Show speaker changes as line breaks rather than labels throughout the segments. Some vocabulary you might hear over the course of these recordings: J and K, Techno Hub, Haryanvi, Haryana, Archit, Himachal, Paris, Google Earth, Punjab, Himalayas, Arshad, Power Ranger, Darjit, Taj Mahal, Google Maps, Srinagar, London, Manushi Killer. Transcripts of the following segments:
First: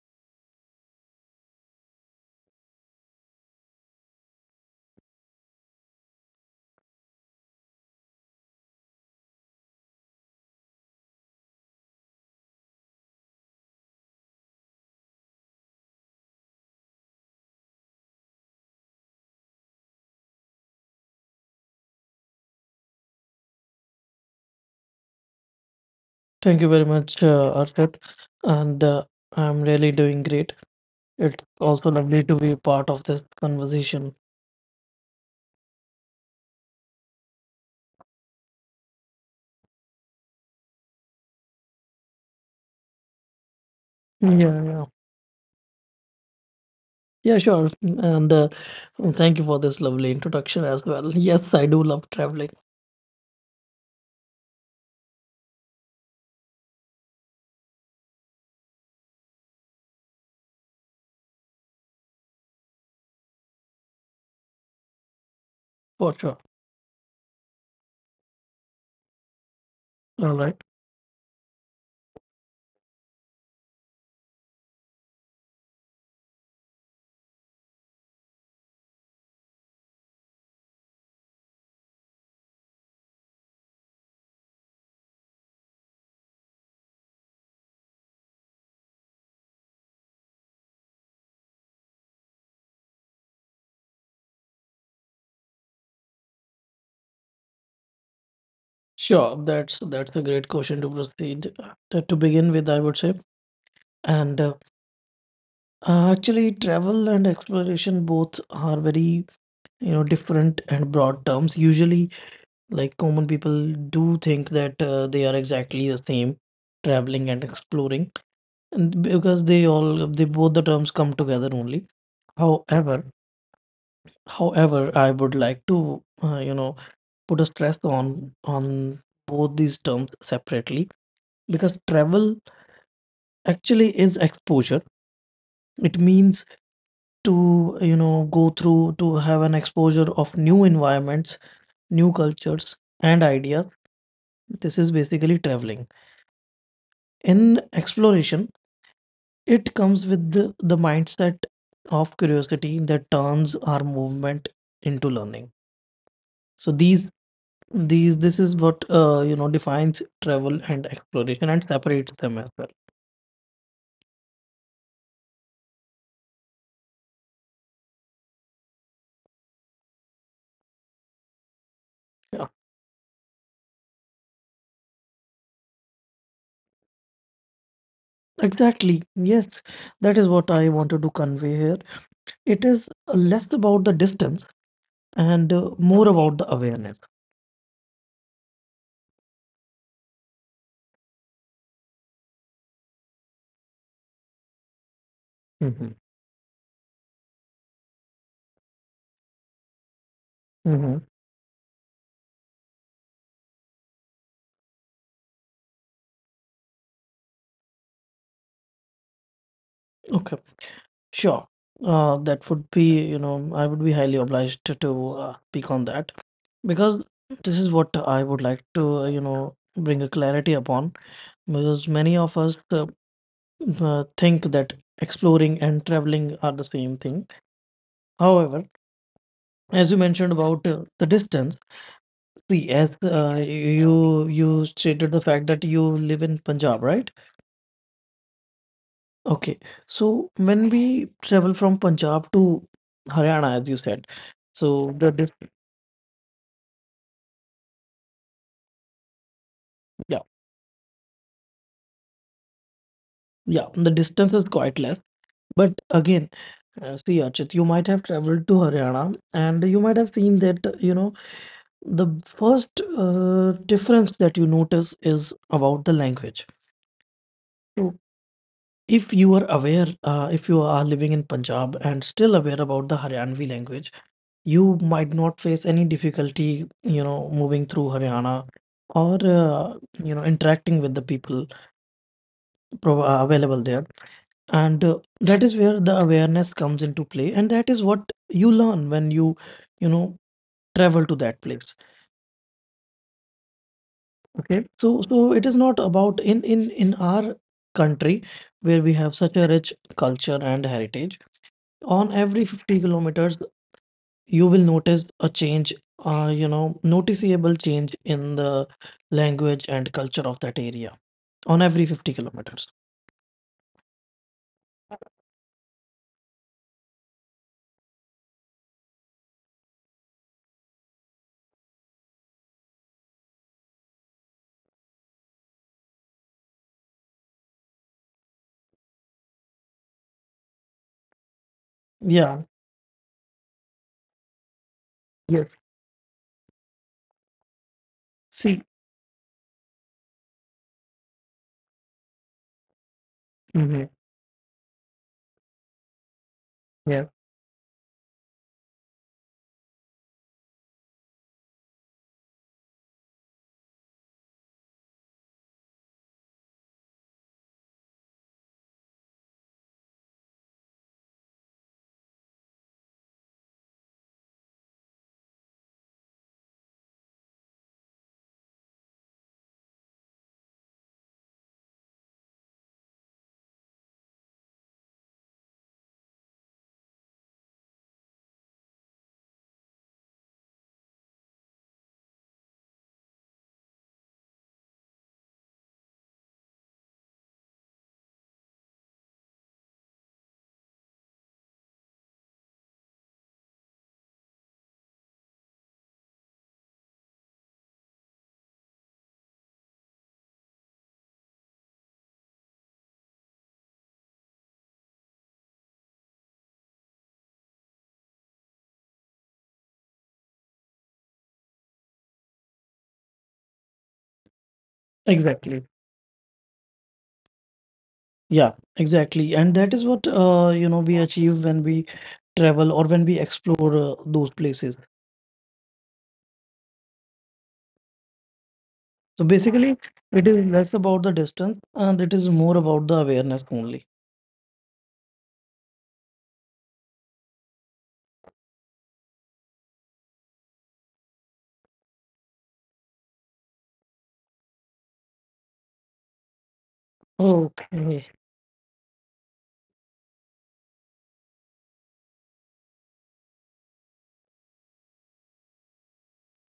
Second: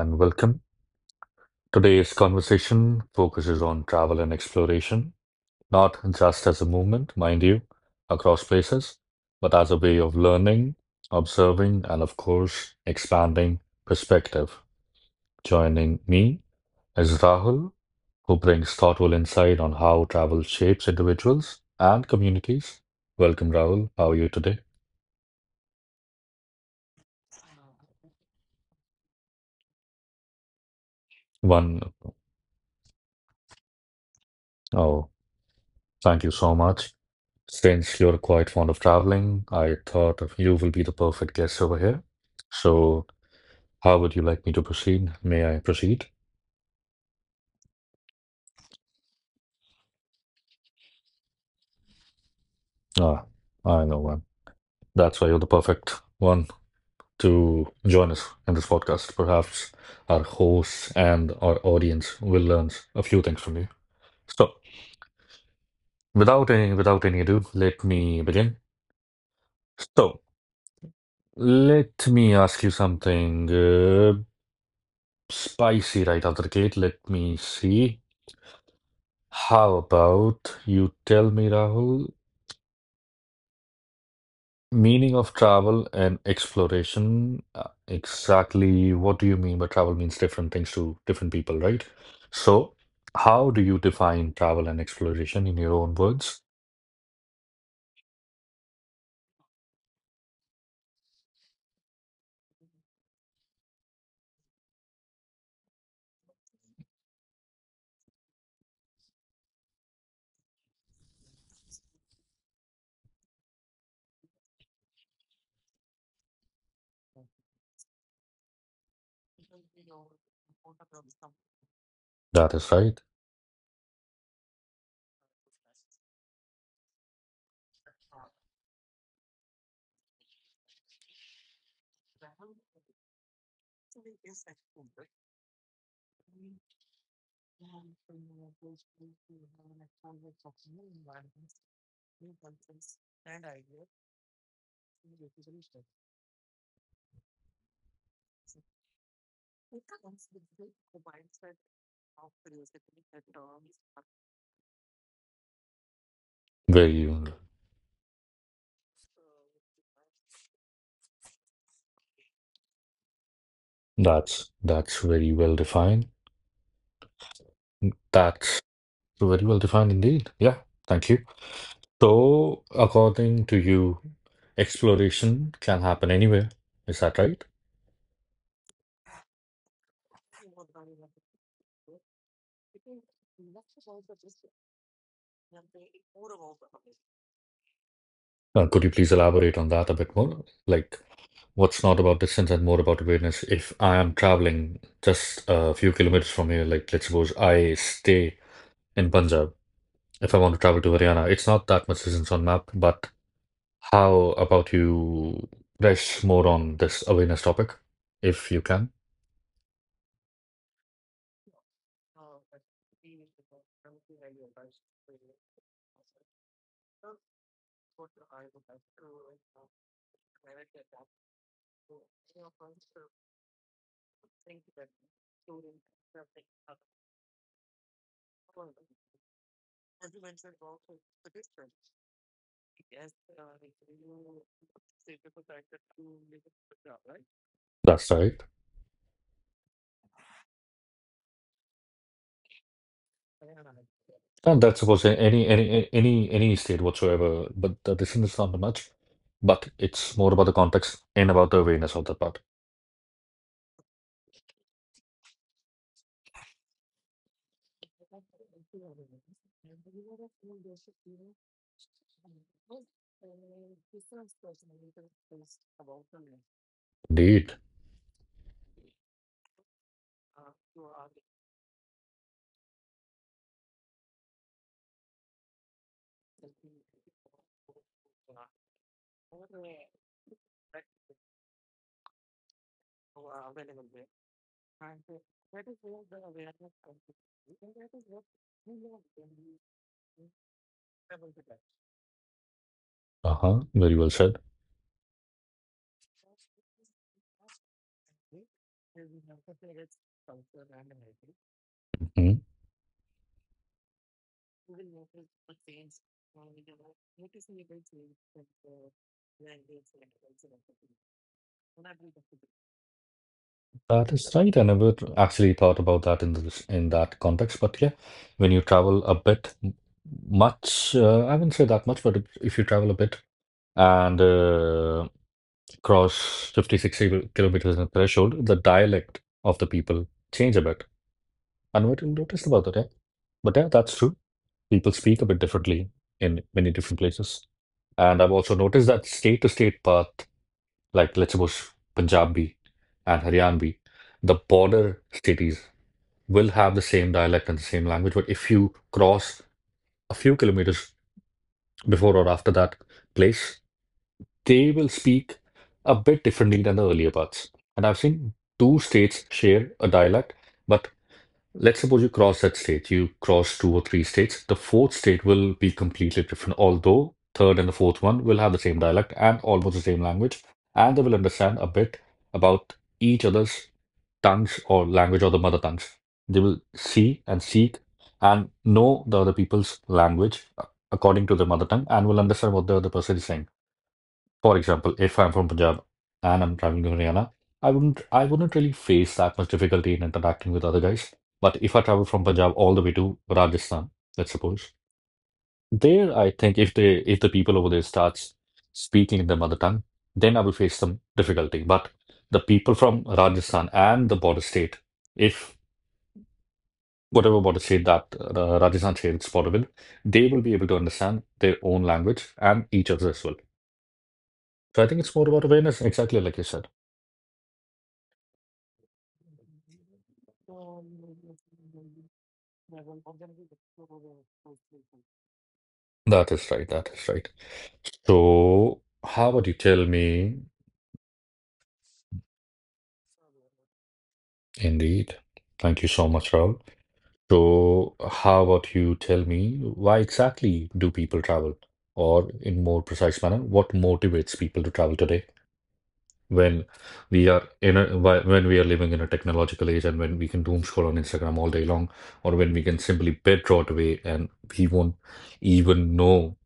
and welcome. Today's conversation focuses on travel and exploration, not just as a movement, mind you, across places, but as a way of learning, observing, and of course, expanding perspective. Joining me is Rahul, who brings thoughtful insight on how travel shapes individuals and communities. Welcome, Rahul. How are you today?
Thank you very much, Arshad. And I'm really doing great. It's
One,
also lovely to be part of this conversation.
oh, thank you so much. Since you're quite fond of traveling, I thought of you will be the perfect guest over here. So, how would you
Yeah,
like me to
yeah.
proceed? May I proceed?
Yeah, sure. And thank you for this lovely introduction as well. Yes, I do love traveling
Ah, I know one. That's why you're the perfect one to join us in this podcast. Perhaps our hosts and our audience will learn a few things from you. So,
for sure.
without any ado, let me begin. So,
All right.
let me ask you something spicy right out of the gate. Let me see. How about you tell me, Rahul, meaning of travel and exploration? Exactly what do you mean by travel means different things to different people, right? So, how do you define travel and exploration in your own words?
Sure, that's a great question to proceed to begin with, I would say. And actually, travel and exploration both are very, you know, different and broad terms. Usually, like common people do think that they are exactly the same, traveling and exploring, and because they both the terms come together only.
That is
However,
right.
however, I would like to you know put a stress on both these terms separately because travel actually is exposure. It means to you know go through to have an exposure of new environments, new cultures, and ideas. This is basically traveling. In exploration, it comes with the mindset of curiosity that turns our movement into learning. So
Very,
these this is what you know defines travel and exploration and separates them as well.
that's very well defined. That's very well defined indeed. Yeah, thank you.
Yeah,
So, according to you, exploration can happen anywhere. Is that right?
exactly. Yes, that is what I wanted to convey here. It is less about the distance and more about the awareness.
Could you please elaborate on that a bit more? Like, what's not about distance and more about awareness? If I am traveling just a few
Hmm.
kilometers from here, like let's suppose I stay in Punjab, if I want to travel to
Hmm.
Haryana, it's not that much distance on map, but how about you rest more on this awareness topic, if you can?
Okay. Sure. That would be, you know, I would be highly obliged to, to speak on that because this is what I would like to, you know, bring a clarity upon because many of us think that exploring and traveling are the same thing. However, as you mentioned about the distance, see, as you stated the fact that you live in Punjab, right?
That's right.
Okay. So when we travel from Punjab to Haryana, as you said,
And that's
so
suppose
the
any
distance.
any any any state whatsoever, but the distance is not much, but it's more about the context and about the awareness of that part.
Yeah, the distance is quite less. But again, see, Archit, you might have traveled to Haryana and you might have seen that, you know, the first difference that you notice is about the language.
Indeed.
So if you are aware, if you are living in Punjab and still aware about the Haryanvi language, you might not face any difficulty, you know, moving through Haryana or, you know, interacting with the people available there. And That is where the awareness comes into play and that is what you learn when you know travel to that place.
Uh-huh. Very well said.
Okay. So it is not about in our country where we have such a rich culture and heritage on every
Mhm.
50 kilometers you will notice a change you know noticeable change in the language and culture of that area on every 50 kilometers.
That is right. I never actually thought about that in this in that context. But yeah, when you travel a bit, I wouldn't say that much, but if you travel a bit and cross 50, 60 kilometers in a threshold, the dialect of the people change a bit. I never
Yeah.
noticed about that. Yeah. But yeah, that's true. People speak a bit
Yes.
differently in many different places. And I've also
See.
noticed that state to state path like let's suppose Punjabi and Haryanvi,
Hmm.
the border cities will have the
Yeah.
same dialect and the same language. But if you cross a few kilometers before or after that place, they will speak a bit differently than the earlier parts. And I've seen two states share a dialect, but let's suppose you cross that state, you cross two or three states. The fourth state will be completely different, although third and the fourth one will have the same dialect and almost the same language, and they will understand a bit about each other's tongues or language or the mother tongues. They will see and seek and know the other people's language according to their mother tongue and will understand what the other person is saying. For example, if I'm from Punjab and I'm traveling to Haryana, I wouldn't really face that much difficulty in interacting with other guys. But if I travel from Punjab all the way to Rajasthan, let's suppose, there I think if the people over there starts speaking in their mother tongue, then I will face some difficulty. But the people from Rajasthan and the border state, if whatever border state that Rajasthan shares its border with, they will be able to understand their own language and each other as well. So I think it's more about
Exactly.
awareness, exactly like you said.
Yeah, exactly. And that is what you know we achieve when we travel or when we explore those places.
That is right. That is right. So,
So
how about you
basically,
tell
it
me,
is less about the distance and it is more about the awareness only.
indeed? Thank you so much, Raul. So, how about you tell me why exactly do people travel? Or, in more precise manner, what motivates people to travel today when we are in a
Okay.
when we are living in a technological age and when we can doom scroll on Instagram all day long, or when we can simply bedrot away and we won't even know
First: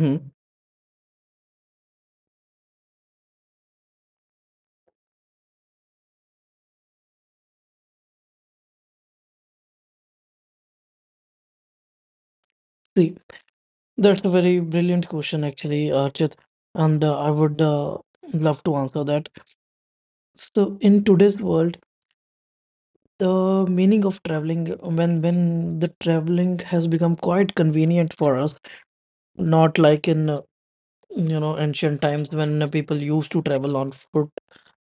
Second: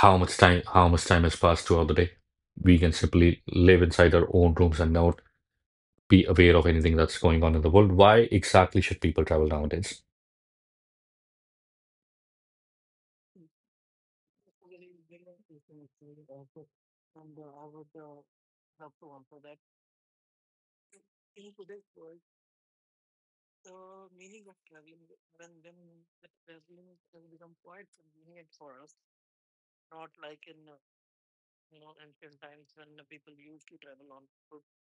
how much time how much time has passed throughout the day. We can simply live inside our own rooms and not be aware of anything that's going on in the world. Why exactly should people travel nowadays?
See, that's a very brilliant question, actually, Archit, and I would love to answer that. So, in today's world, the meaning of traveling, when the traveling has become quite convenient for us, not like in you know ancient times when people used to travel on foot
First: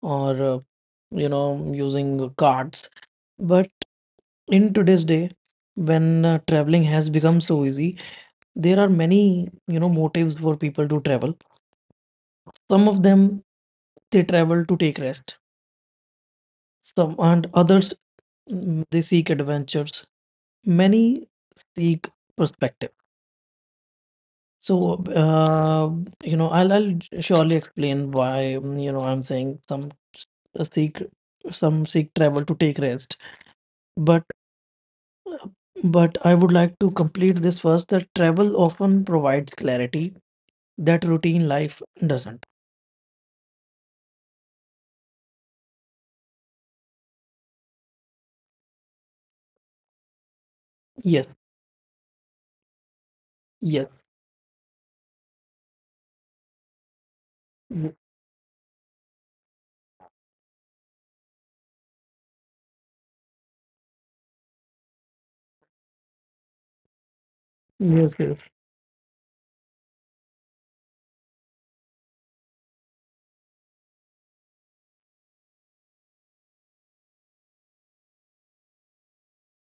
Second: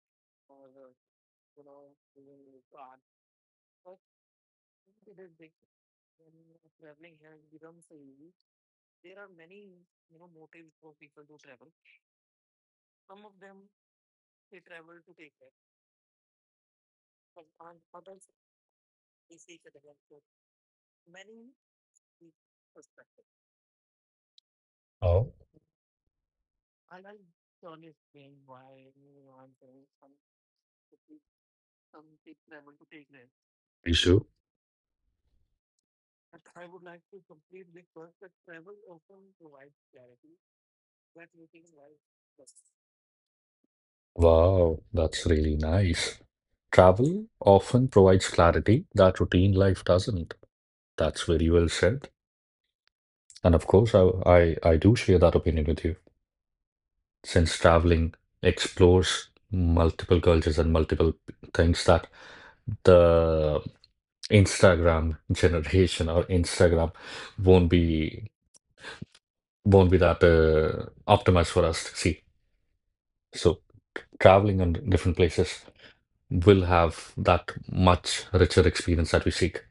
or you know using carts, but in today's day when traveling has become so easy, there are many you know motives for people to travel. Some of them, they travel to take rest. Some and others, they seek adventures. Many seek perspective. So,
Oh,
you know, I'll surely explain why, you know, I'm saying seek, some seek travel to take rest.
issue.
But uh, but I would like to complete this first that travel often provides clarity that routine life doesn't.
Wow, that's really nice. Travel often provides clarity that routine life doesn't. That's
Yes,
very well said. And of course,
yes,
I do share that opinion with you. Since
y-
traveling explores multiple cultures and multiple things that the Instagram generation or Instagram won't
yes,
be
yes,
won't be that optimized for us to see. So traveling on different places will have that much richer experience that we seek.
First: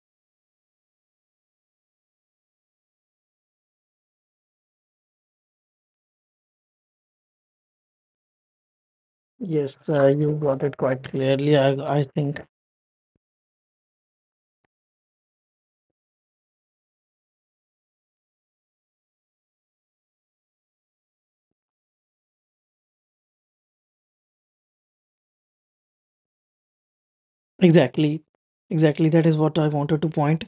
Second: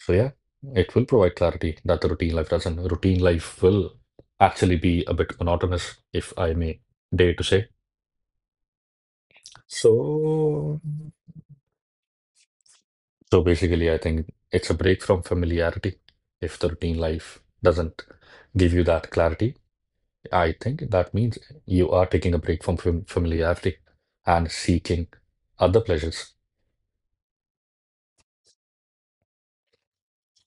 So yeah, it will provide clarity that the routine life doesn't. Routine life will actually be a bit monotonous, if I may dare to say.
yes. You got it
So,
quite clearly. I think
So basically, I think it's a break from familiarity if the routine life doesn't give you that clarity. I think that means you are taking a break from familiarity and seeking other pleasures.
exactly, exactly. That is what I wanted to point.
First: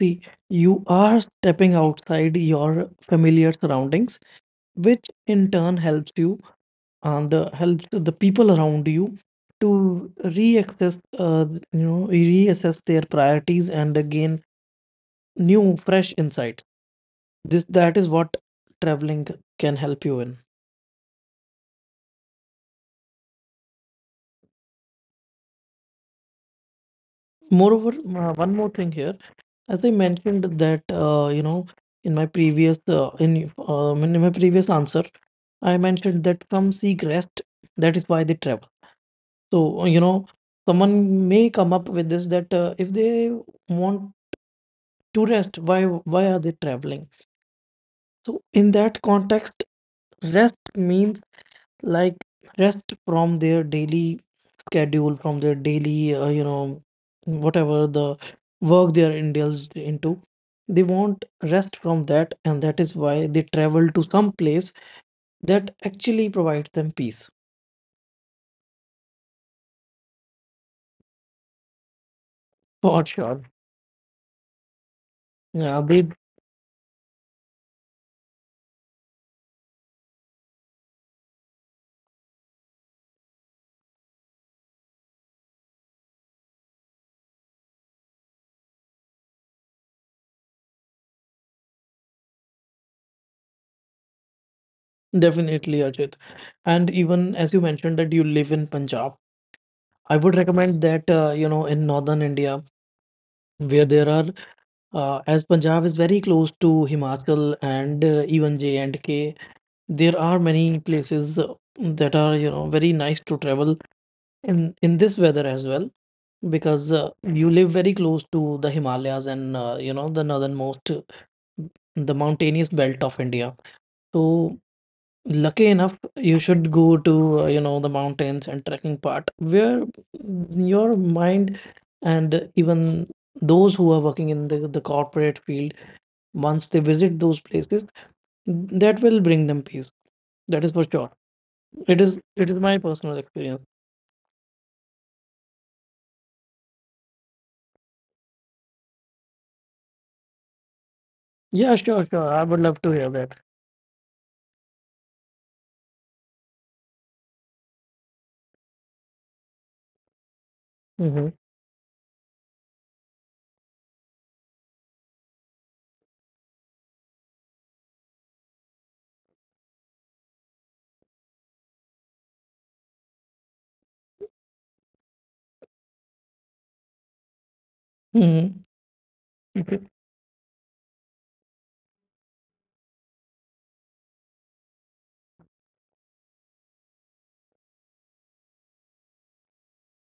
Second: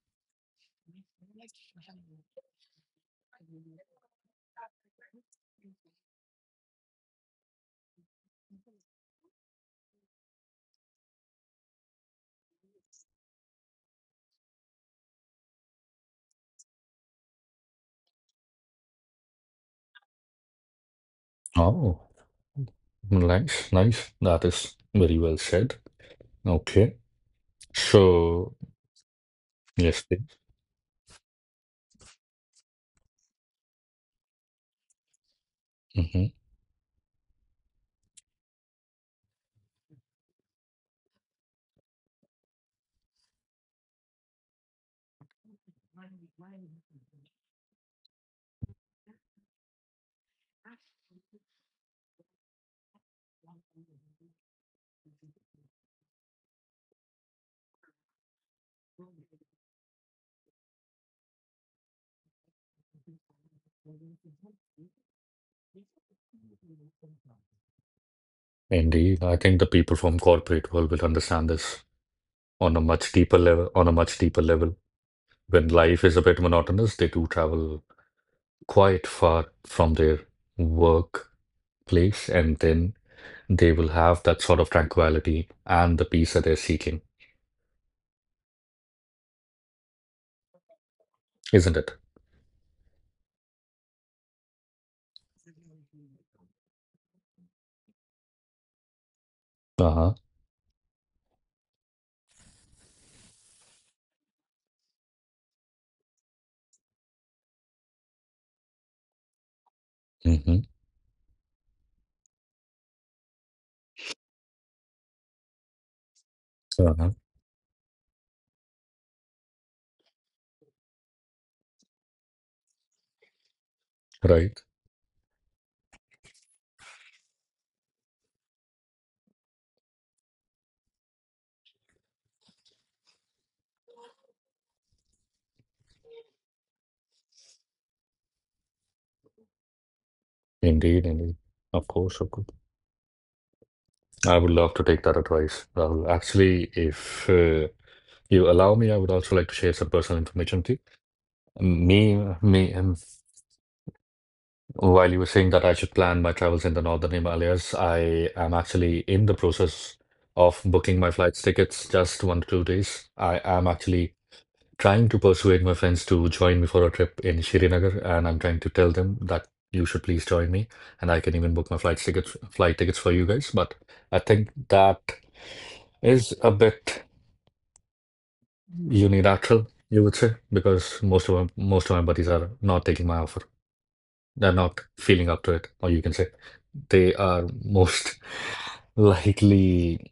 See, you are stepping outside your familiar surroundings, which in turn helps you and helps the people around you to reaccess, you know, reassess their priorities and gain new, fresh insights. This that is what traveling can help you in.
Oh, nice, nice. That is very well said. Okay.
Moreover,
So,
one more thing here, as I
yes,
mentioned that you know in my previous in my previous answer, I mentioned
mm-hmm.
that some seek rest. That is why they travel. So, you know, someone may come up with this that if they want to rest, why are they traveling? So, in that context, rest means like rest from their daily schedule, from their daily, you know, whatever the work they are indulged into. They want rest from that, and that is why they travel to some place that actually provides them peace.
Indeed, I think the people from corporate world will understand this on a
For
much deeper
sure.
level, on a much deeper level. When
Yeah,
life
they.
is a bit monotonous, they do travel quite far from their work place, and then they will have that sort of tranquility and the peace that they're seeking. Isn't it?
Definitely, Ajit. And even as you mentioned that you live in Punjab,
Uh-huh.
I would recommend that you know in northern India where there are as Punjab is very close to Himachal and even J and K, there are
Hmm.
many places that are you know very nice to travel in this weather as well because
Uh-huh.
you live very close to the Himalayas and you know the northernmost the mountainous belt of India. So
Right.
lucky enough you should go to you know the mountains and trekking part where your mind and even those who are working in the corporate field, once they visit those places, that will bring them peace, that is for
Indeed,
sure.
indeed. Of
It
course,
is
of course.
it is my personal experience.
I would love to take that advice, Rahul. Actually, if you allow me, I would also like to share some personal information with you.
Yeah, sure,
Me,
sure, I would
me,
love to
um,
hear that.
while you were saying that I should plan my travels in the Northern Himalayas, I am actually in the process of booking my
Mm-hmm.
flight tickets just 1 to 2 days. I am actually trying to persuade my friends to join me for a trip in Srinagar, and I'm trying to tell them that you should please join me, and I can even book my flight tickets for you guys. But I think that is a bit
Mm-hmm.
unilateral, you would say, because most of my buddies are not taking my offer. They're not feeling up to it, or you can say they are most likely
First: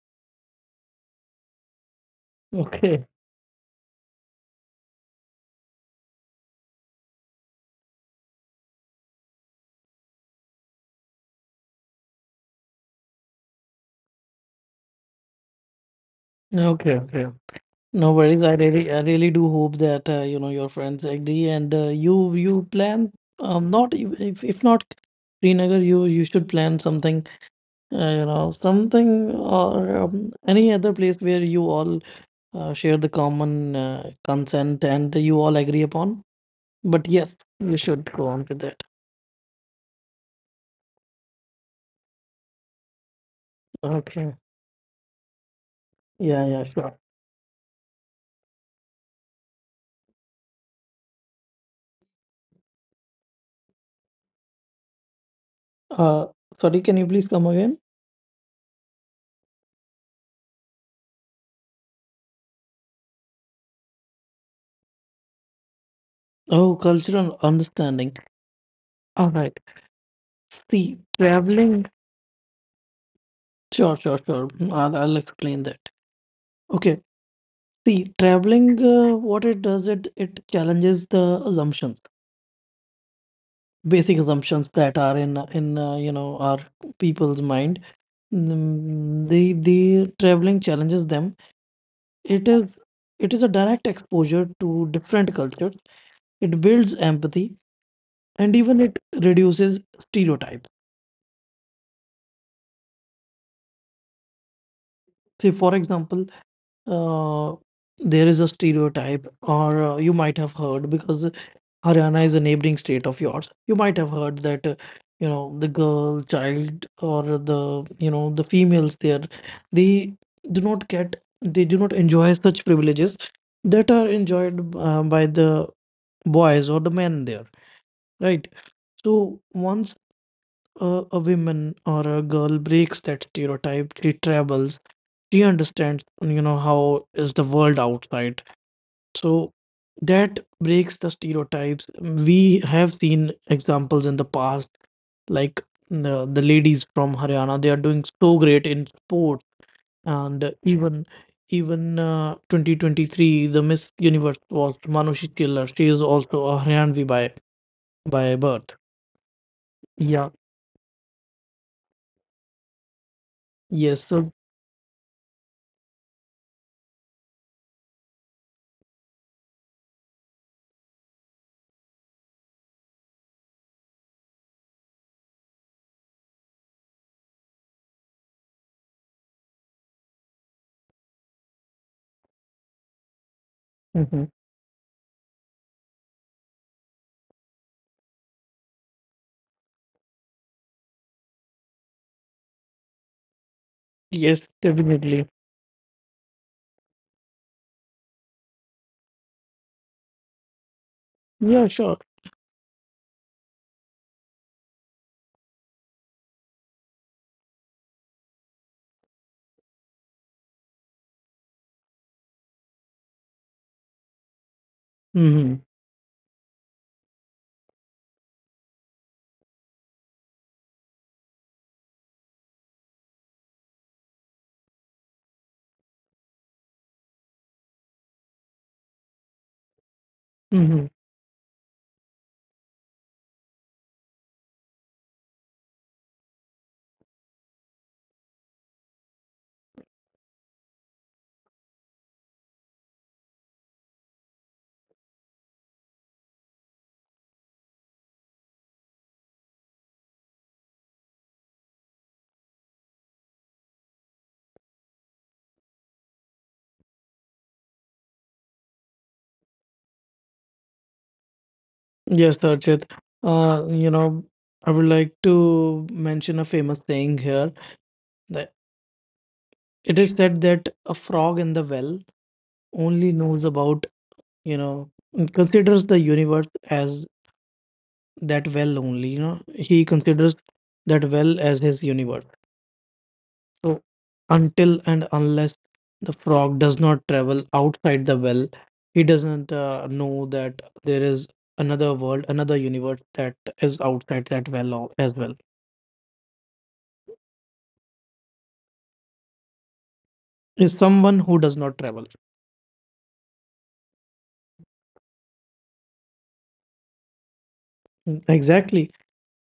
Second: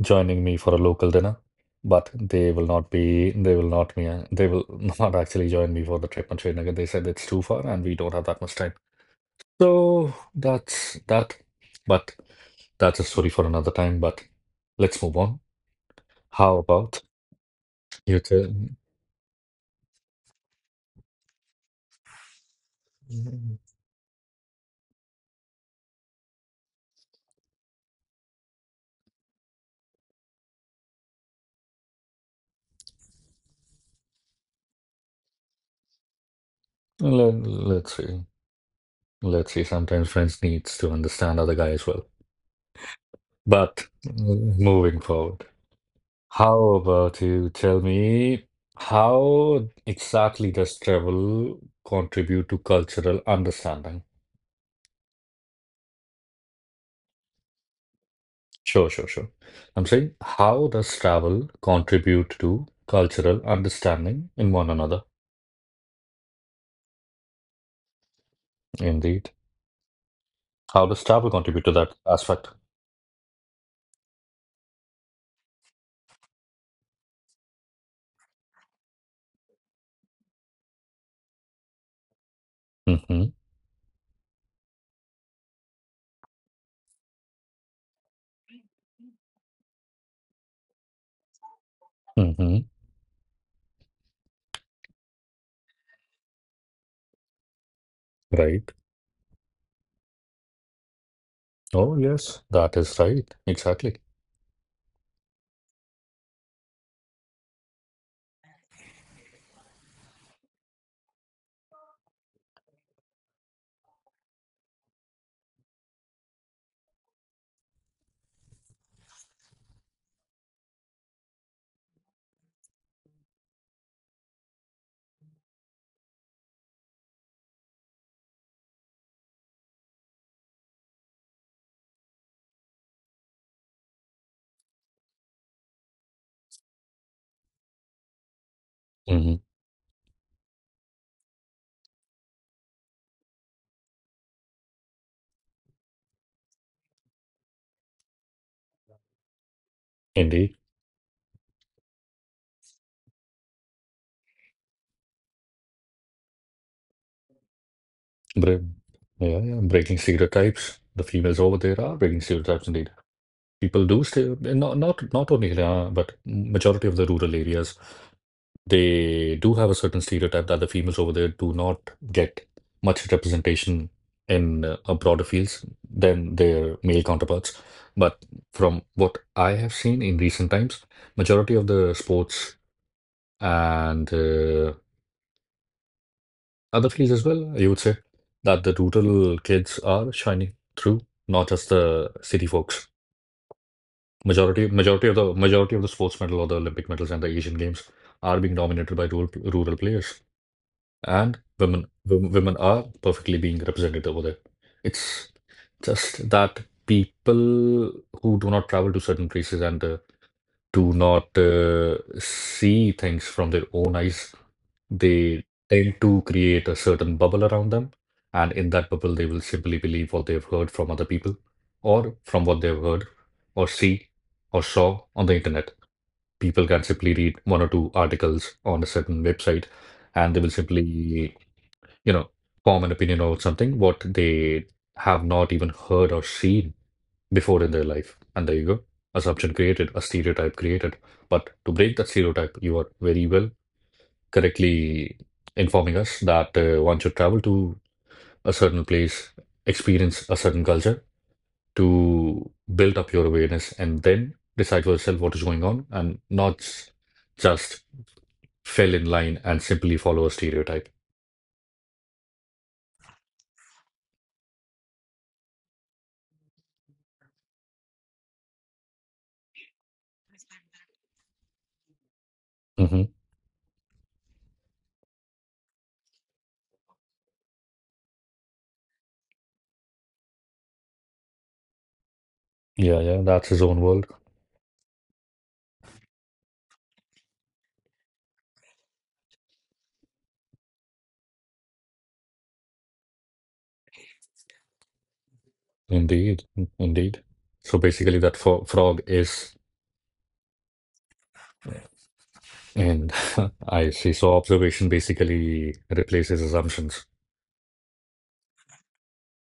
joining me for a local dinner, but
Okay.
they will not actually join me for the trip on Srinagar. They said it's too far and we don't have that much time. So that's that. But that's a story for another time. But let's move on. How
Okay.
about
Okay. No
you
worries.
tell?
I really do hope that you know your friends agree, and you you plan, not if if not Srinagar, you should plan something you know something or any other place where you all share the common consent and you all agree upon. But
Let,
yes, you
let's
should
see.
go on with that.
Let's see. Sometimes friends needs to understand other guy as well. But
Okay.
moving forward,
Yeah, yeah,
how
sure.
about you tell me how exactly does travel contribute to cultural understanding?
Uh, sorry, can you please come again?
Sure, sure, sure. I'm saying, how does travel contribute to cultural understanding in one another?
Oh, cultural understanding.
Indeed.
All right.
How
See,
does travel contribute to
traveling.
that aspect?
Sure, sure, sure. I'll explain that. Okay. See, traveling, what it does, it challenges the assumptions,
Mm-hmm.
basic assumptions that are in you know our people's mind. The traveling challenges them. It
Mm-hmm.
is it is a direct exposure to different cultures. It builds empathy and
Right.
even it reduces stereotype.
Oh, yes, that is right. Exactly.
Say, for example, uh, there is a stereotype, or you might have heard because Haryana is a neighboring state of yours. You might have heard that, you know, the girl child or the, you know, the females there, they do not get, they do not enjoy such privileges that are enjoyed by the boys or the men there, right? So once a woman or a girl breaks that stereotype, she travels, she understands, you know, how is the world outside,
Mm-hmm.
so that breaks the stereotypes. We have seen examples in the past, like the ladies from Haryana, they are doing so great in sports, and
Indeed.
even even 2023, the Miss Universe was Manushi Killer. She is also a Haryanvi by
Bre
birth.
Yeah, yeah, breaking
Yeah.
stereotypes. The females over there are breaking stereotypes indeed. People
Yes.
do stay,
So.
not only Haryana, but majority of the rural areas, they do have a certain stereotype that the females over there do not get much representation in a broader fields than their male counterparts. But from what I have seen in recent times, majority of the sports and
Mhm.
other fields as well, you would say that the rural kids are shining through, not just the city folks.
Yes,
Majority, majority of
definitely.
the majority of the sports medal or the Olympic medals and the Asian Games are being dominated by rural players, and
Yeah. Sure.
women are perfectly being represented over there. It's just that people who do not travel to certain places and do not see things from their own eyes, they
Mm-hmm.
tend to create a certain bubble around them. And in that bubble, they will simply believe what they've heard from other people or from what they've heard or see or saw on the internet. People can simply read one or two articles on a certain website and they will simply, you know, form an opinion about something what they have not even heard or seen before in their life. And there you go. Assumption created, a stereotype created. But to break that stereotype, you are very well correctly informing us that one should travel to a certain place, experience a certain culture to build up your awareness and then decide for yourself what is going on and not just fell in line and simply follow a stereotype.
Yes, Darjit. You know, I would like to mention a famous saying here that it is said that a frog in the well only
Hmm.
knows about, you know, considers the universe as that well only, you know, he considers that well as his universe.
Yeah, yeah, that's his
So
own world.
until and unless the frog does not travel outside the well, he doesn't know that there is another world, another universe that is outside that well as well,
Indeed, indeed. So basically, that frog is,
is someone who does not travel.
and I see. So observation basically replaces assumptions.
Exactly.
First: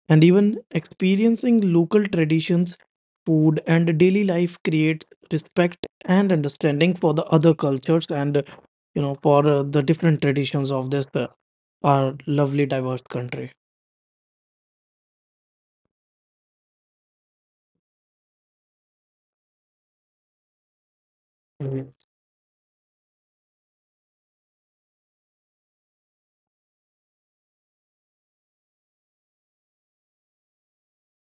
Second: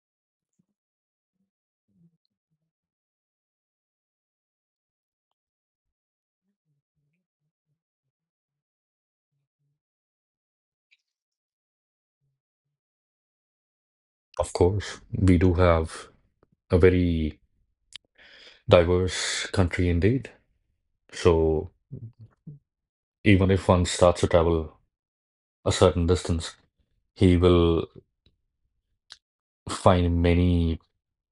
And even experiencing local traditions, food, and daily life creates respect and understanding for the other cultures and, you know, for the different traditions of this our lovely, diverse country.
Of course, we do have a very diverse country indeed. So
Mhm.
even if one starts to travel a certain distance, he will find many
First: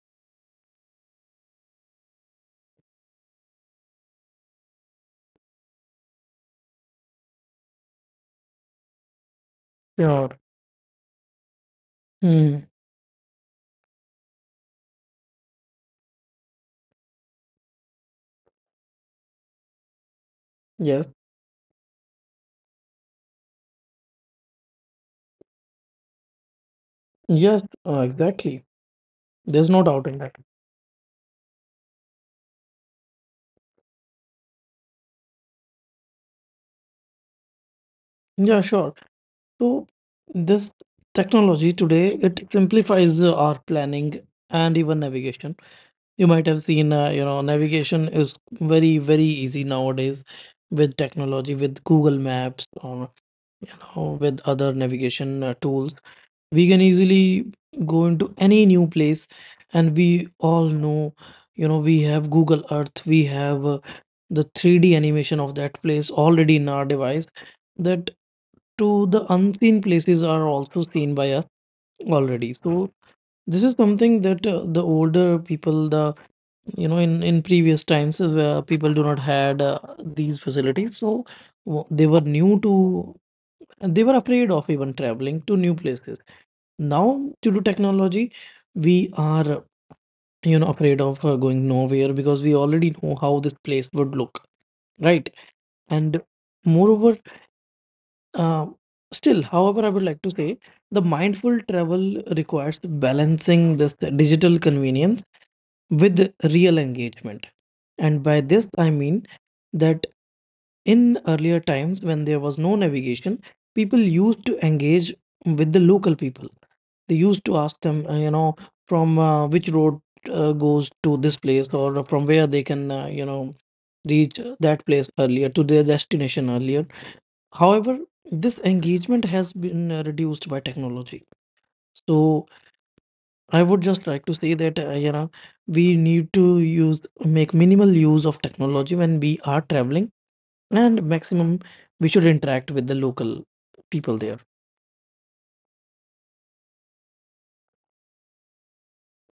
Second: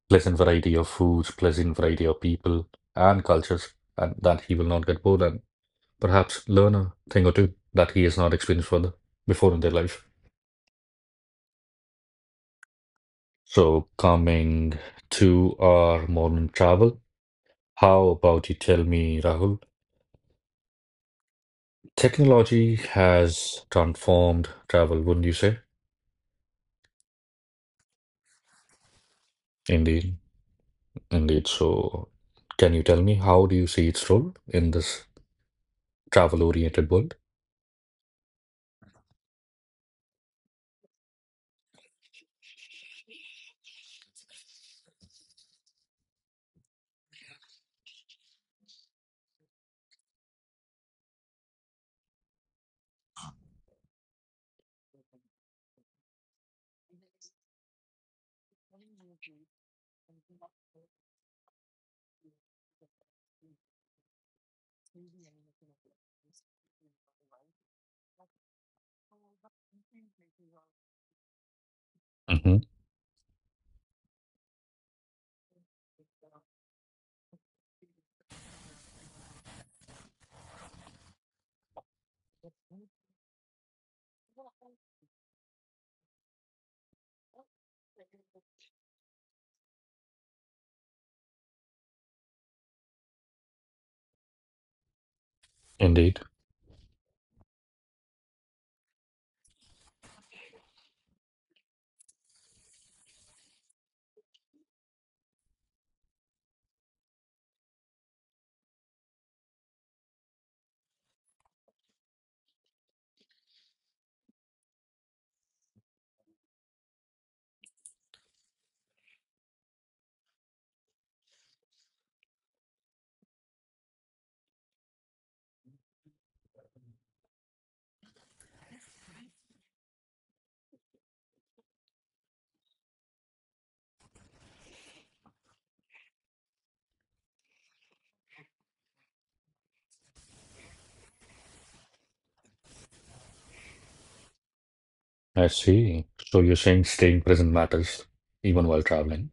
pleasant variety of foods, pleasant variety of people and cultures, and that he will not get bored and perhaps learn a thing or two that he has not experienced further before in their life.
Sure. Mm.
So coming to our modern travel, how about you tell me, Rahul?
Yes.
Technology has transformed travel, wouldn't you say?
Yes. Exactly. There's no doubt in
Indeed.
that.
Indeed. So, can you tell me how do you see its role in this travel-oriented world?
Yeah, sure. So this technology today, it simplifies our planning and even navigation. You might have seen, you know, navigation is very, very easy nowadays with technology, with Google Maps or with other navigation tools. We can easily go into any new place, and we all know, you know, we have Google Earth, we have the 3D animation of that place already in our device, that to the unseen places are also seen by us already.
Hmm
So this is something that the older people, the you know, in previous times where people do not had these facilities, so w- they were new to they were afraid of even traveling to new places now due to technology we are afraid of going nowhere because we already know how this place would look, right.
Indeed.
And moreover, uh, still, however, I would like to say the mindful travel requires balancing this digital convenience with real engagement. And by this I mean that in earlier times, when there was no navigation, people used to engage with the local people. They used to ask them, you know, from which road goes to this place, or from where they can, you know, reach that place earlier, to their destination earlier. However, this engagement has been reduced by technology. So I would just like to say that, you know, we need to use make minimal use of technology when we are traveling, and maximum we should interact with the local people there.
I see. So you're saying staying present matters even while traveling.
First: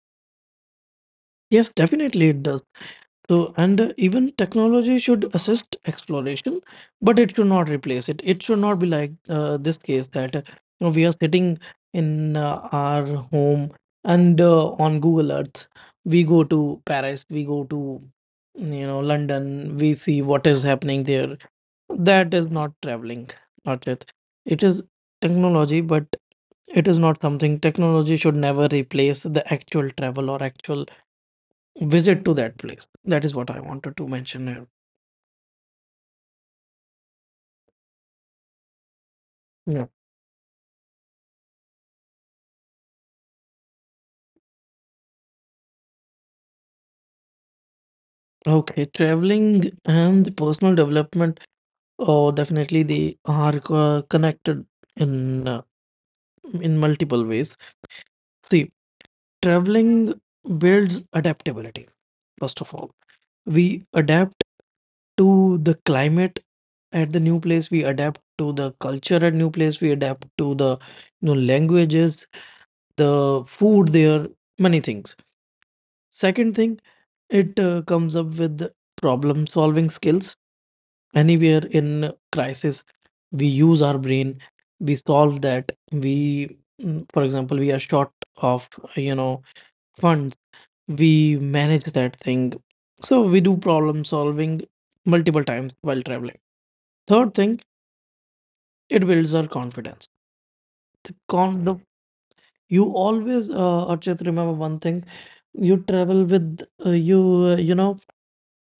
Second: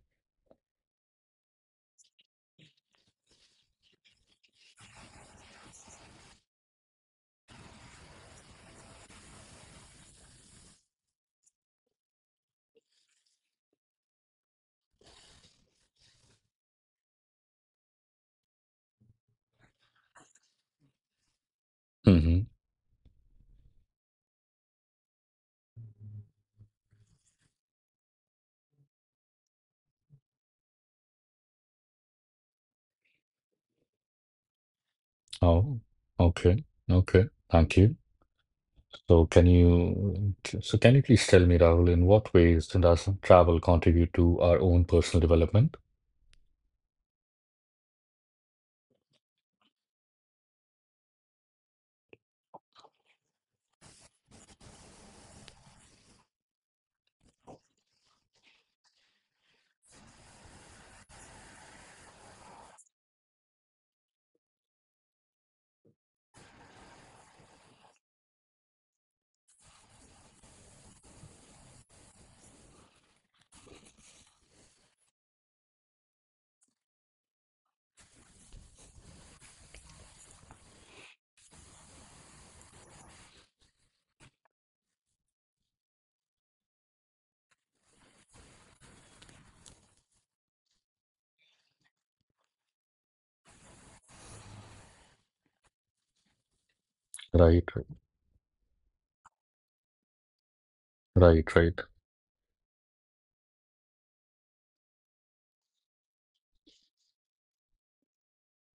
Yes, definitely it does. So, and even technology should assist exploration, but it should not replace it. It should not be like this case that you know, we are sitting in our home and on Google Earth we go to Paris, we go to, you know, London, we see what is happening there. That
Hmm
is not traveling, not yet. It is technology, but it is not something technology should never replace the actual travel or actual visit to that place. That is what I wanted to mention here.
Oh, okay. Okay. Thank you. So can
Yeah.
you so can you please tell me, Rahul, in what ways does travel contribute to our own personal development?
Okay. Traveling and the personal development, oh, definitely they are connected in uh, in multiple ways. See, traveling builds adaptability. First of all, we adapt to the climate at the new place. We adapt to the culture at new place. We adapt to the, you know, languages, the food there, many things. Second thing, it comes up with problem solving skills. Anywhere in crisis, we use our brain, we solve that. For example, we are short of, you know, funds, we manage that thing. So we do problem solving multiple times while traveling. Third thing,
Right,
it builds our confidence. The
right,
con- the,
right.
you always, Archit, remember one thing. You travel with, you know,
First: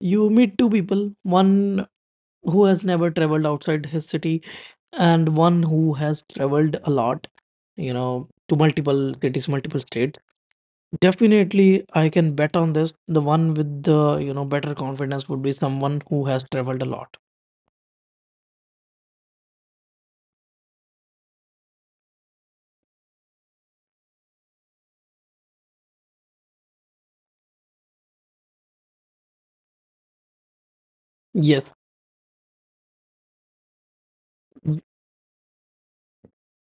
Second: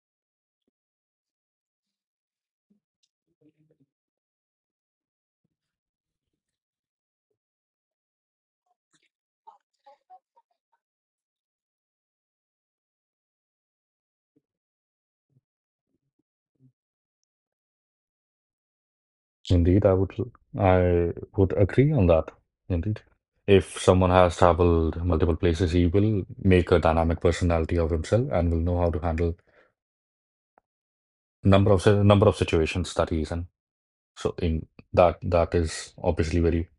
you meet two people, one who has never traveled outside his city and one who has traveled a lot, you know, to multiple cities, multiple states. Definitely, I can bet on this. The one with the, you know, better confidence would be someone who has traveled a lot.
Indeed, I would agree on that. Indeed. If someone has traveled multiple places, he will make a dynamic personality of himself and will know how to handle
Yes,
number of situations that he is in. So in
y-
that is obviously very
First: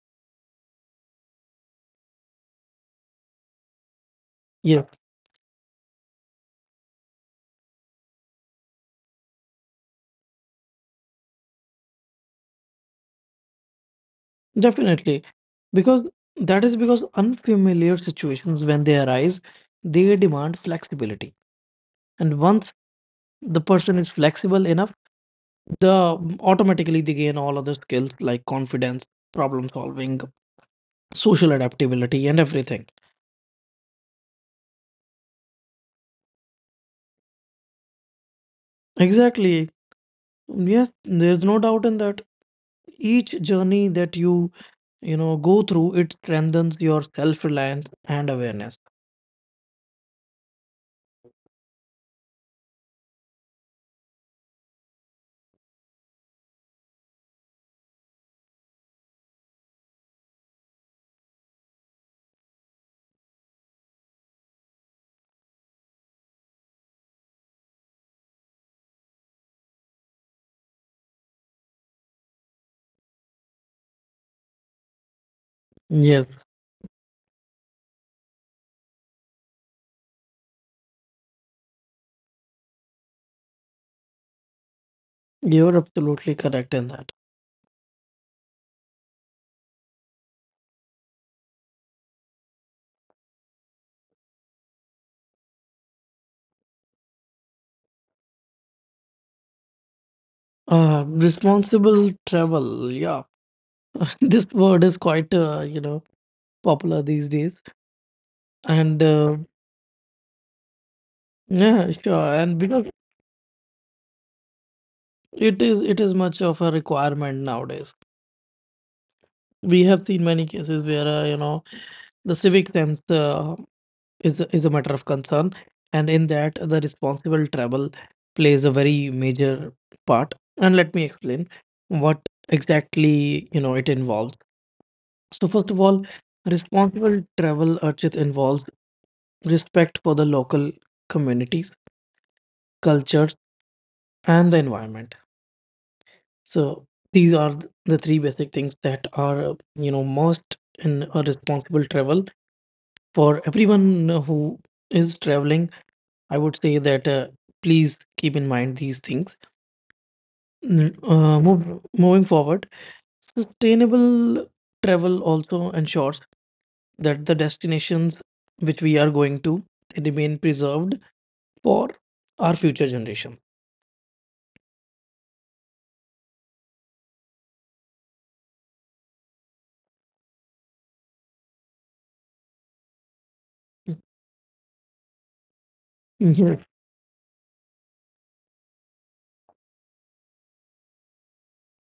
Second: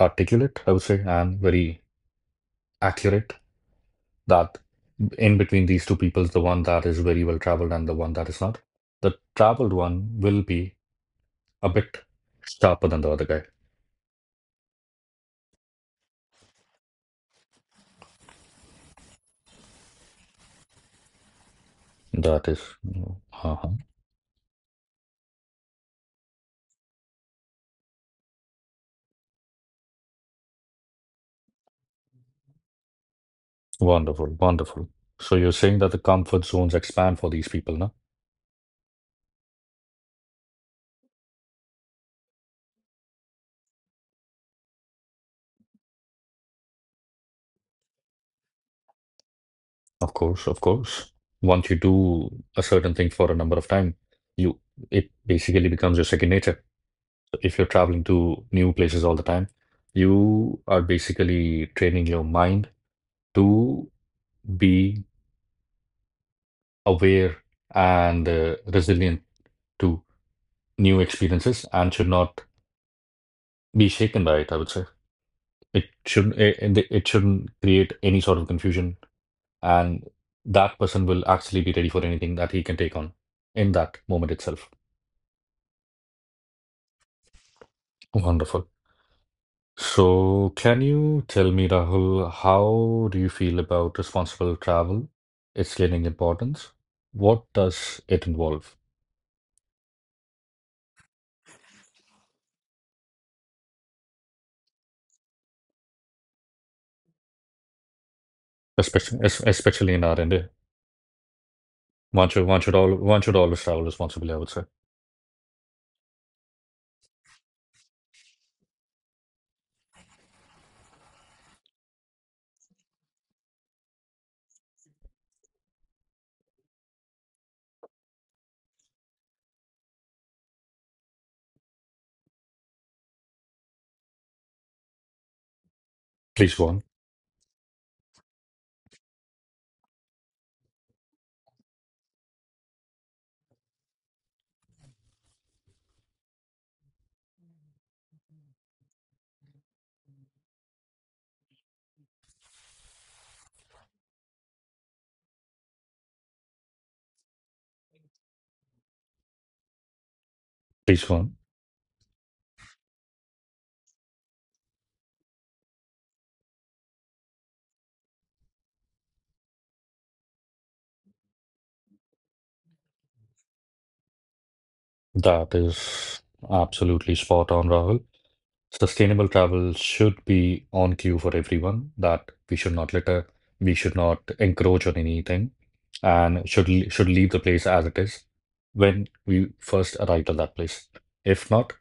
articulate, I would say, and very accurate that
yes,
in between these two people, the one that is very well traveled and the one that is not, the traveled one will be a bit sharper than the other guy.
definitely. Because that is because unfamiliar situations, when they arise, they demand flexibility. And
That
once
is,
the
uh-huh.
person is flexible enough, the automatically they gain all other skills like confidence, problem solving, social adaptability, and everything.
Wonderful, wonderful. So you're saying that the comfort zones expand for these people, no?
Exactly, yes, there's no doubt in that. Each journey that you know go through, it strengthens your self-reliance and awareness.
Of course, of course. Once you do a certain thing for a number of time, you it basically becomes your second nature. If you're traveling to new places all the time, you are basically training your mind to be aware and resilient to new experiences and should not be shaken by it, I would say. It
Yes,
shouldn't it, it it shouldn't create any sort of confusion and that person will actually be ready for anything that he can take on in that moment itself.
you're absolutely correct in that.
Wonderful. So, can you tell me, Rahul, how do you feel about responsible travel, its gaining importance? What does it involve,
Uh, responsible travel, yeah, this word is quite you know, popular these days, and
especially in our end?
yeah, sure.
One should
And
one should
because
all one should always travel responsibly, I would say.
it is, it is much of a requirement nowadays. We have seen many cases where you know, the civic sense is a matter of concern, and in that the responsible travel plays a very major part. And let me explain what exactly, you know, it involves. So first of all,
Please go on.
responsible travel, Archit, involves respect for the local communities, cultures, and the environment. So these are the three basic things that are, you know, most in a responsible travel for everyone who is traveling. I would say that, please keep in mind these things.
Please go on.
Moving forward, sustainable travel also ensures that the destinations which we are going to remain preserved for our future generation.
That is absolutely spot on, Rahul. Sustainable travel should be on cue for everyone, that we should not let a we should not encroach on anything and should should leave the place as it is when we first arrived at that place. If not,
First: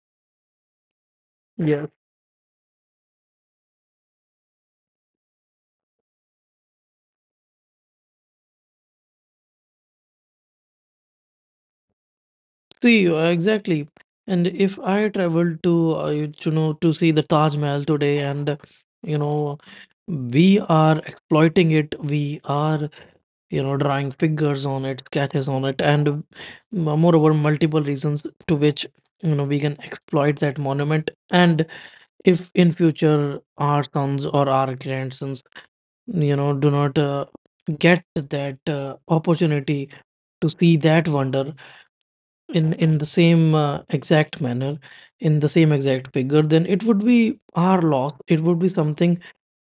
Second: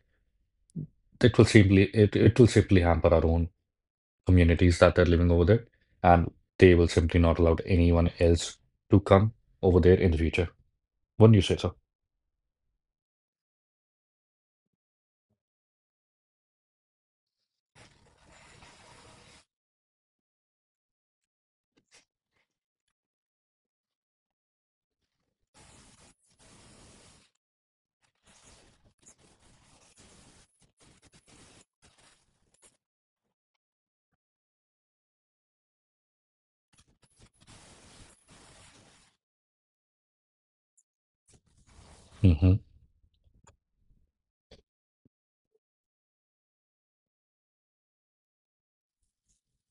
it will simply
Yes.
it, it will simply hamper our own communities that are living over there, and they will simply not allow anyone else to come over there in the future. Wouldn't you say so?
See, exactly. And if I traveled to, you know, to see the Taj Mahal today, and you know, we are exploiting it, we are, you know, drawing figures on it, sketches on it, and moreover, multiple reasons to which, you know, we can exploit that monument. And if in future our sons or our grandsons, you know, do not get that opportunity to see that wonder,
Hmm
in the same exact manner, in the same exact figure, then it would be our loss. It would be something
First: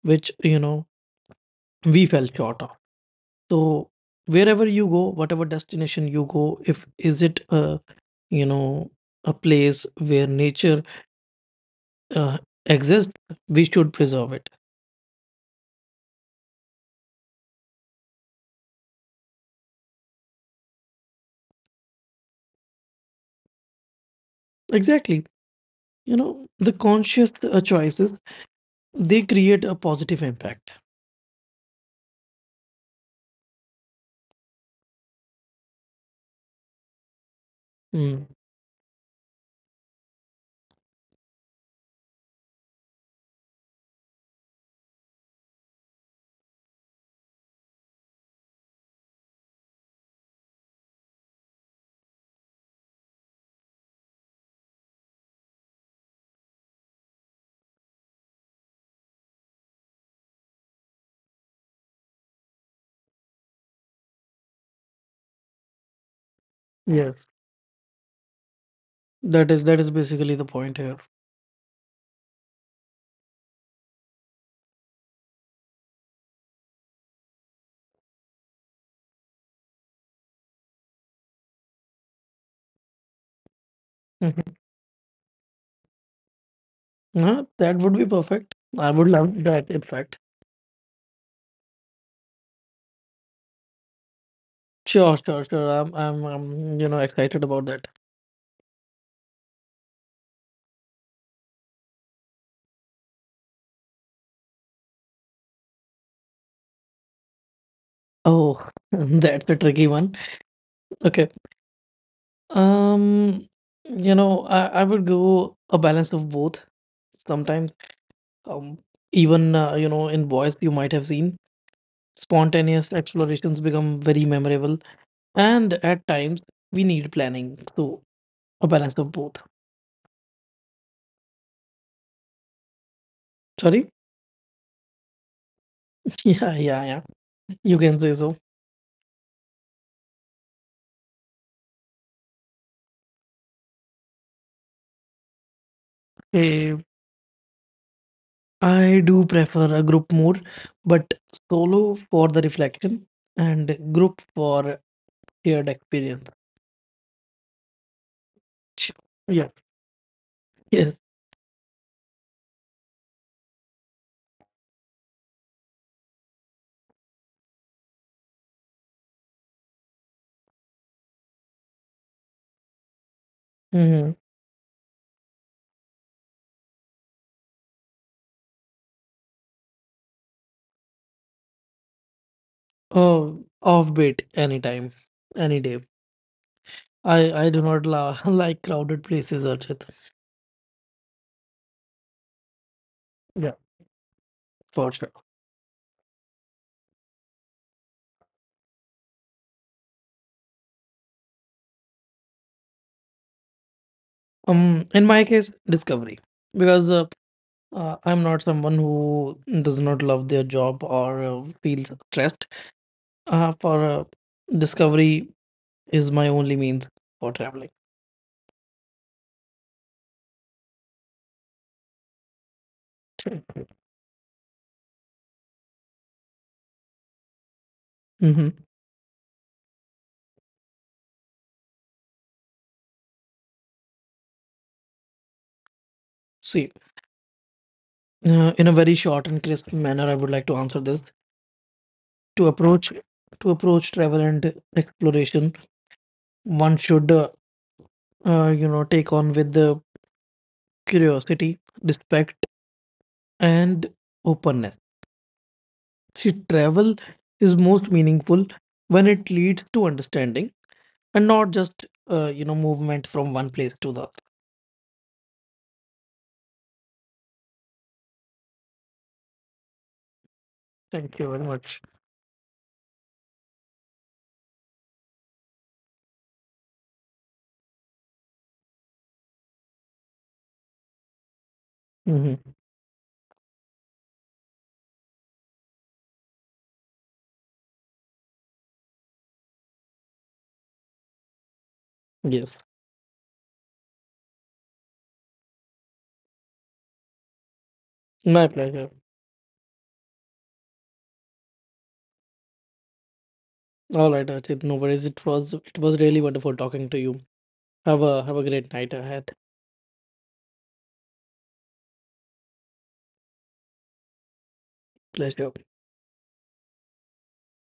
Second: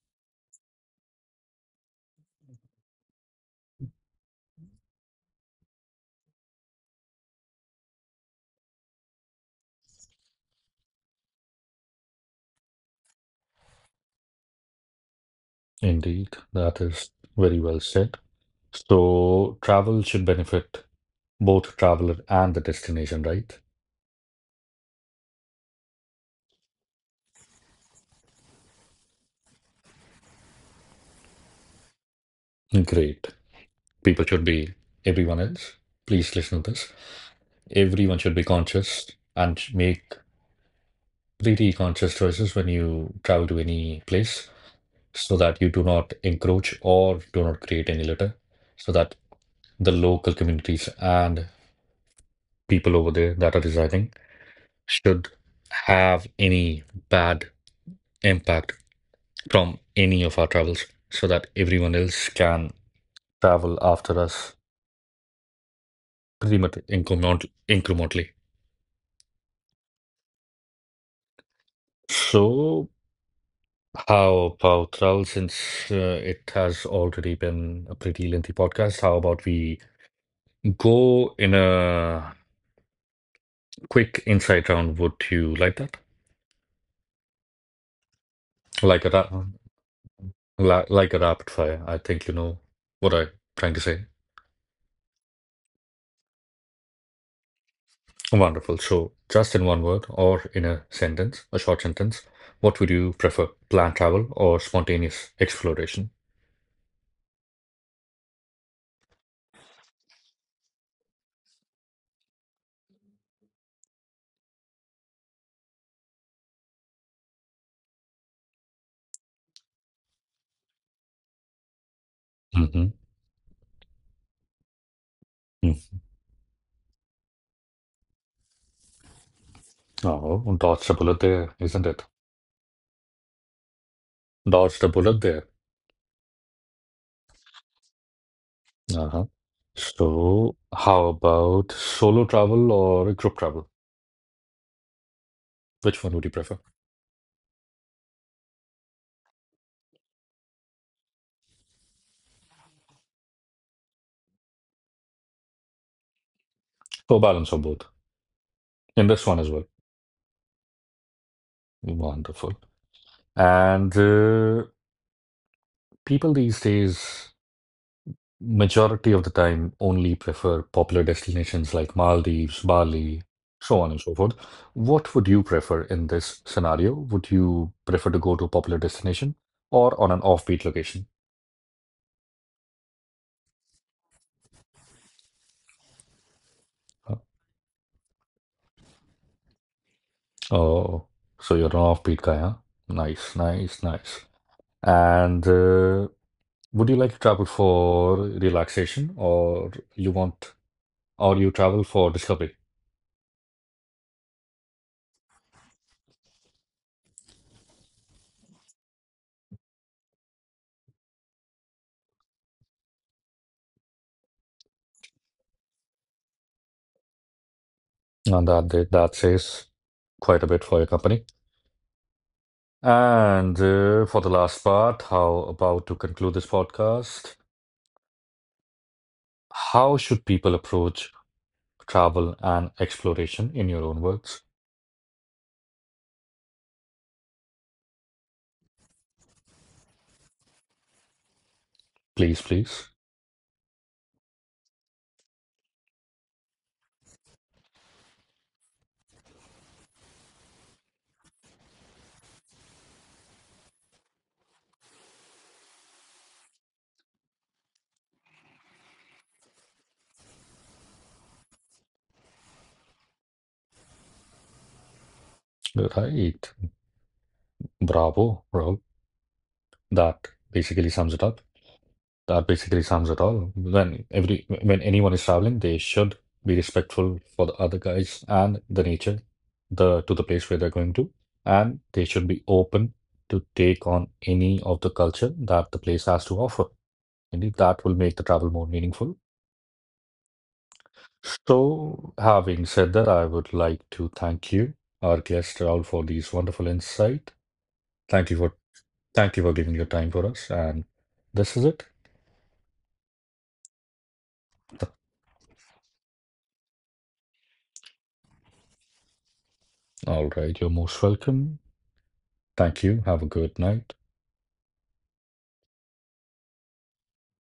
which, you know, we fell short of. So wherever you go, whatever destination you go, if is it a, you know, a place where nature uh, exists, we should preserve it.
Indeed, that is very well said. So travel should benefit both traveler and the destination, right?
Exactly, you know, the conscious choices, they create a positive impact.
Great. People should be, everyone else, please listen to this. Everyone
Mm,
should be conscious and make pretty conscious choices when you travel to any place so that you do not encroach or do not create any litter, so that the local communities and people over there that are residing should have any bad impact from any of our travels so that everyone else can travel after us remotely,
yes,
incrementally.
that is, that is basically the point here.
So, how about Raul, since it has already been a pretty lengthy podcast, how about we go in a quick
Hmm.
insight round? Would you like that?
No, that would be perfect. I
Like
would
a ra
love that, in fact.
like a rapid fire. I think you know what I'm trying to say.
Sure, sure, sure. I'm, you know, excited about that.
Wonderful. So, just in one word or in a sentence, a short sentence, what would you prefer, planned travel or spontaneous exploration?
Oh, that's a tricky one. Okay. Um, you know, I would go a balance of both. Sometimes, um, even, you know, in boys, you might have seen
Mm-hmm.
spontaneous explorations become very memorable. And at times, we need planning. So, a balance of both.
Oh, dodged a bullet there, isn't it?
Sorry?
Dodged a bullet there.
Yeah, yeah, yeah. You can say so.
Uh-huh. So, how about solo travel or group travel? Which one would you prefer?
Okay, I do prefer a group more, but solo for the reflection and group for shared experience.
So, balance of both
Ch-
in this one as
Yes,
well.
yes.
Wonderful. And people these days, majority of the time, only prefer popular destinations like Maldives, Bali, so on and
Mm-hmm.
so forth. What would you prefer in this scenario? Would you prefer to go to a popular destination or on an offbeat location?
Oh, offbeat anytime, any day.
Uh,
I do not like crowded places, Archit.
Oh, so you're an offbeat guy, huh? Nice,
Yeah,
nice, nice.
for sure.
And would you like to travel for relaxation, or you want, or you travel for discovery?
In my case, discovery, because I'm not someone who does not love their job or feels stressed. For Discovery is my only means for traveling.
And that says quite a bit for your company. And for the last part, how about to conclude this podcast?
Hmm.
How should people approach travel and exploration in your own words?
See, in a very short and crisp manner, I would like to answer this.
Please,
To
please.
approach to approach travel and exploration, one should you know, take on with the curiosity, respect, and openness. See, travel is most meaningful when it leads to understanding, and not just you know, movement from one place to the other.
Right. Bravo, bro. That basically sums
Thank
it
you
up.
very much.
That basically sums it all. When anyone is traveling, they should be respectful for the other guys and the nature, the to the place where they're going to, and they should be
Hmm.
open to take on any of the culture that the place has to offer. Indeed, that will make the travel more meaningful. So,
Yes,
having said that, I would like to thank you, our guest Raul, for these wonderful insight. Thank you
my
for
pleasure.
thank you for giving your time for us. And this is it.
All right, Archit, no worries. It was really wonderful talking to you. Have a great night ahead.
All right, you're most welcome. Thank you. Have a good night.
Pleasure.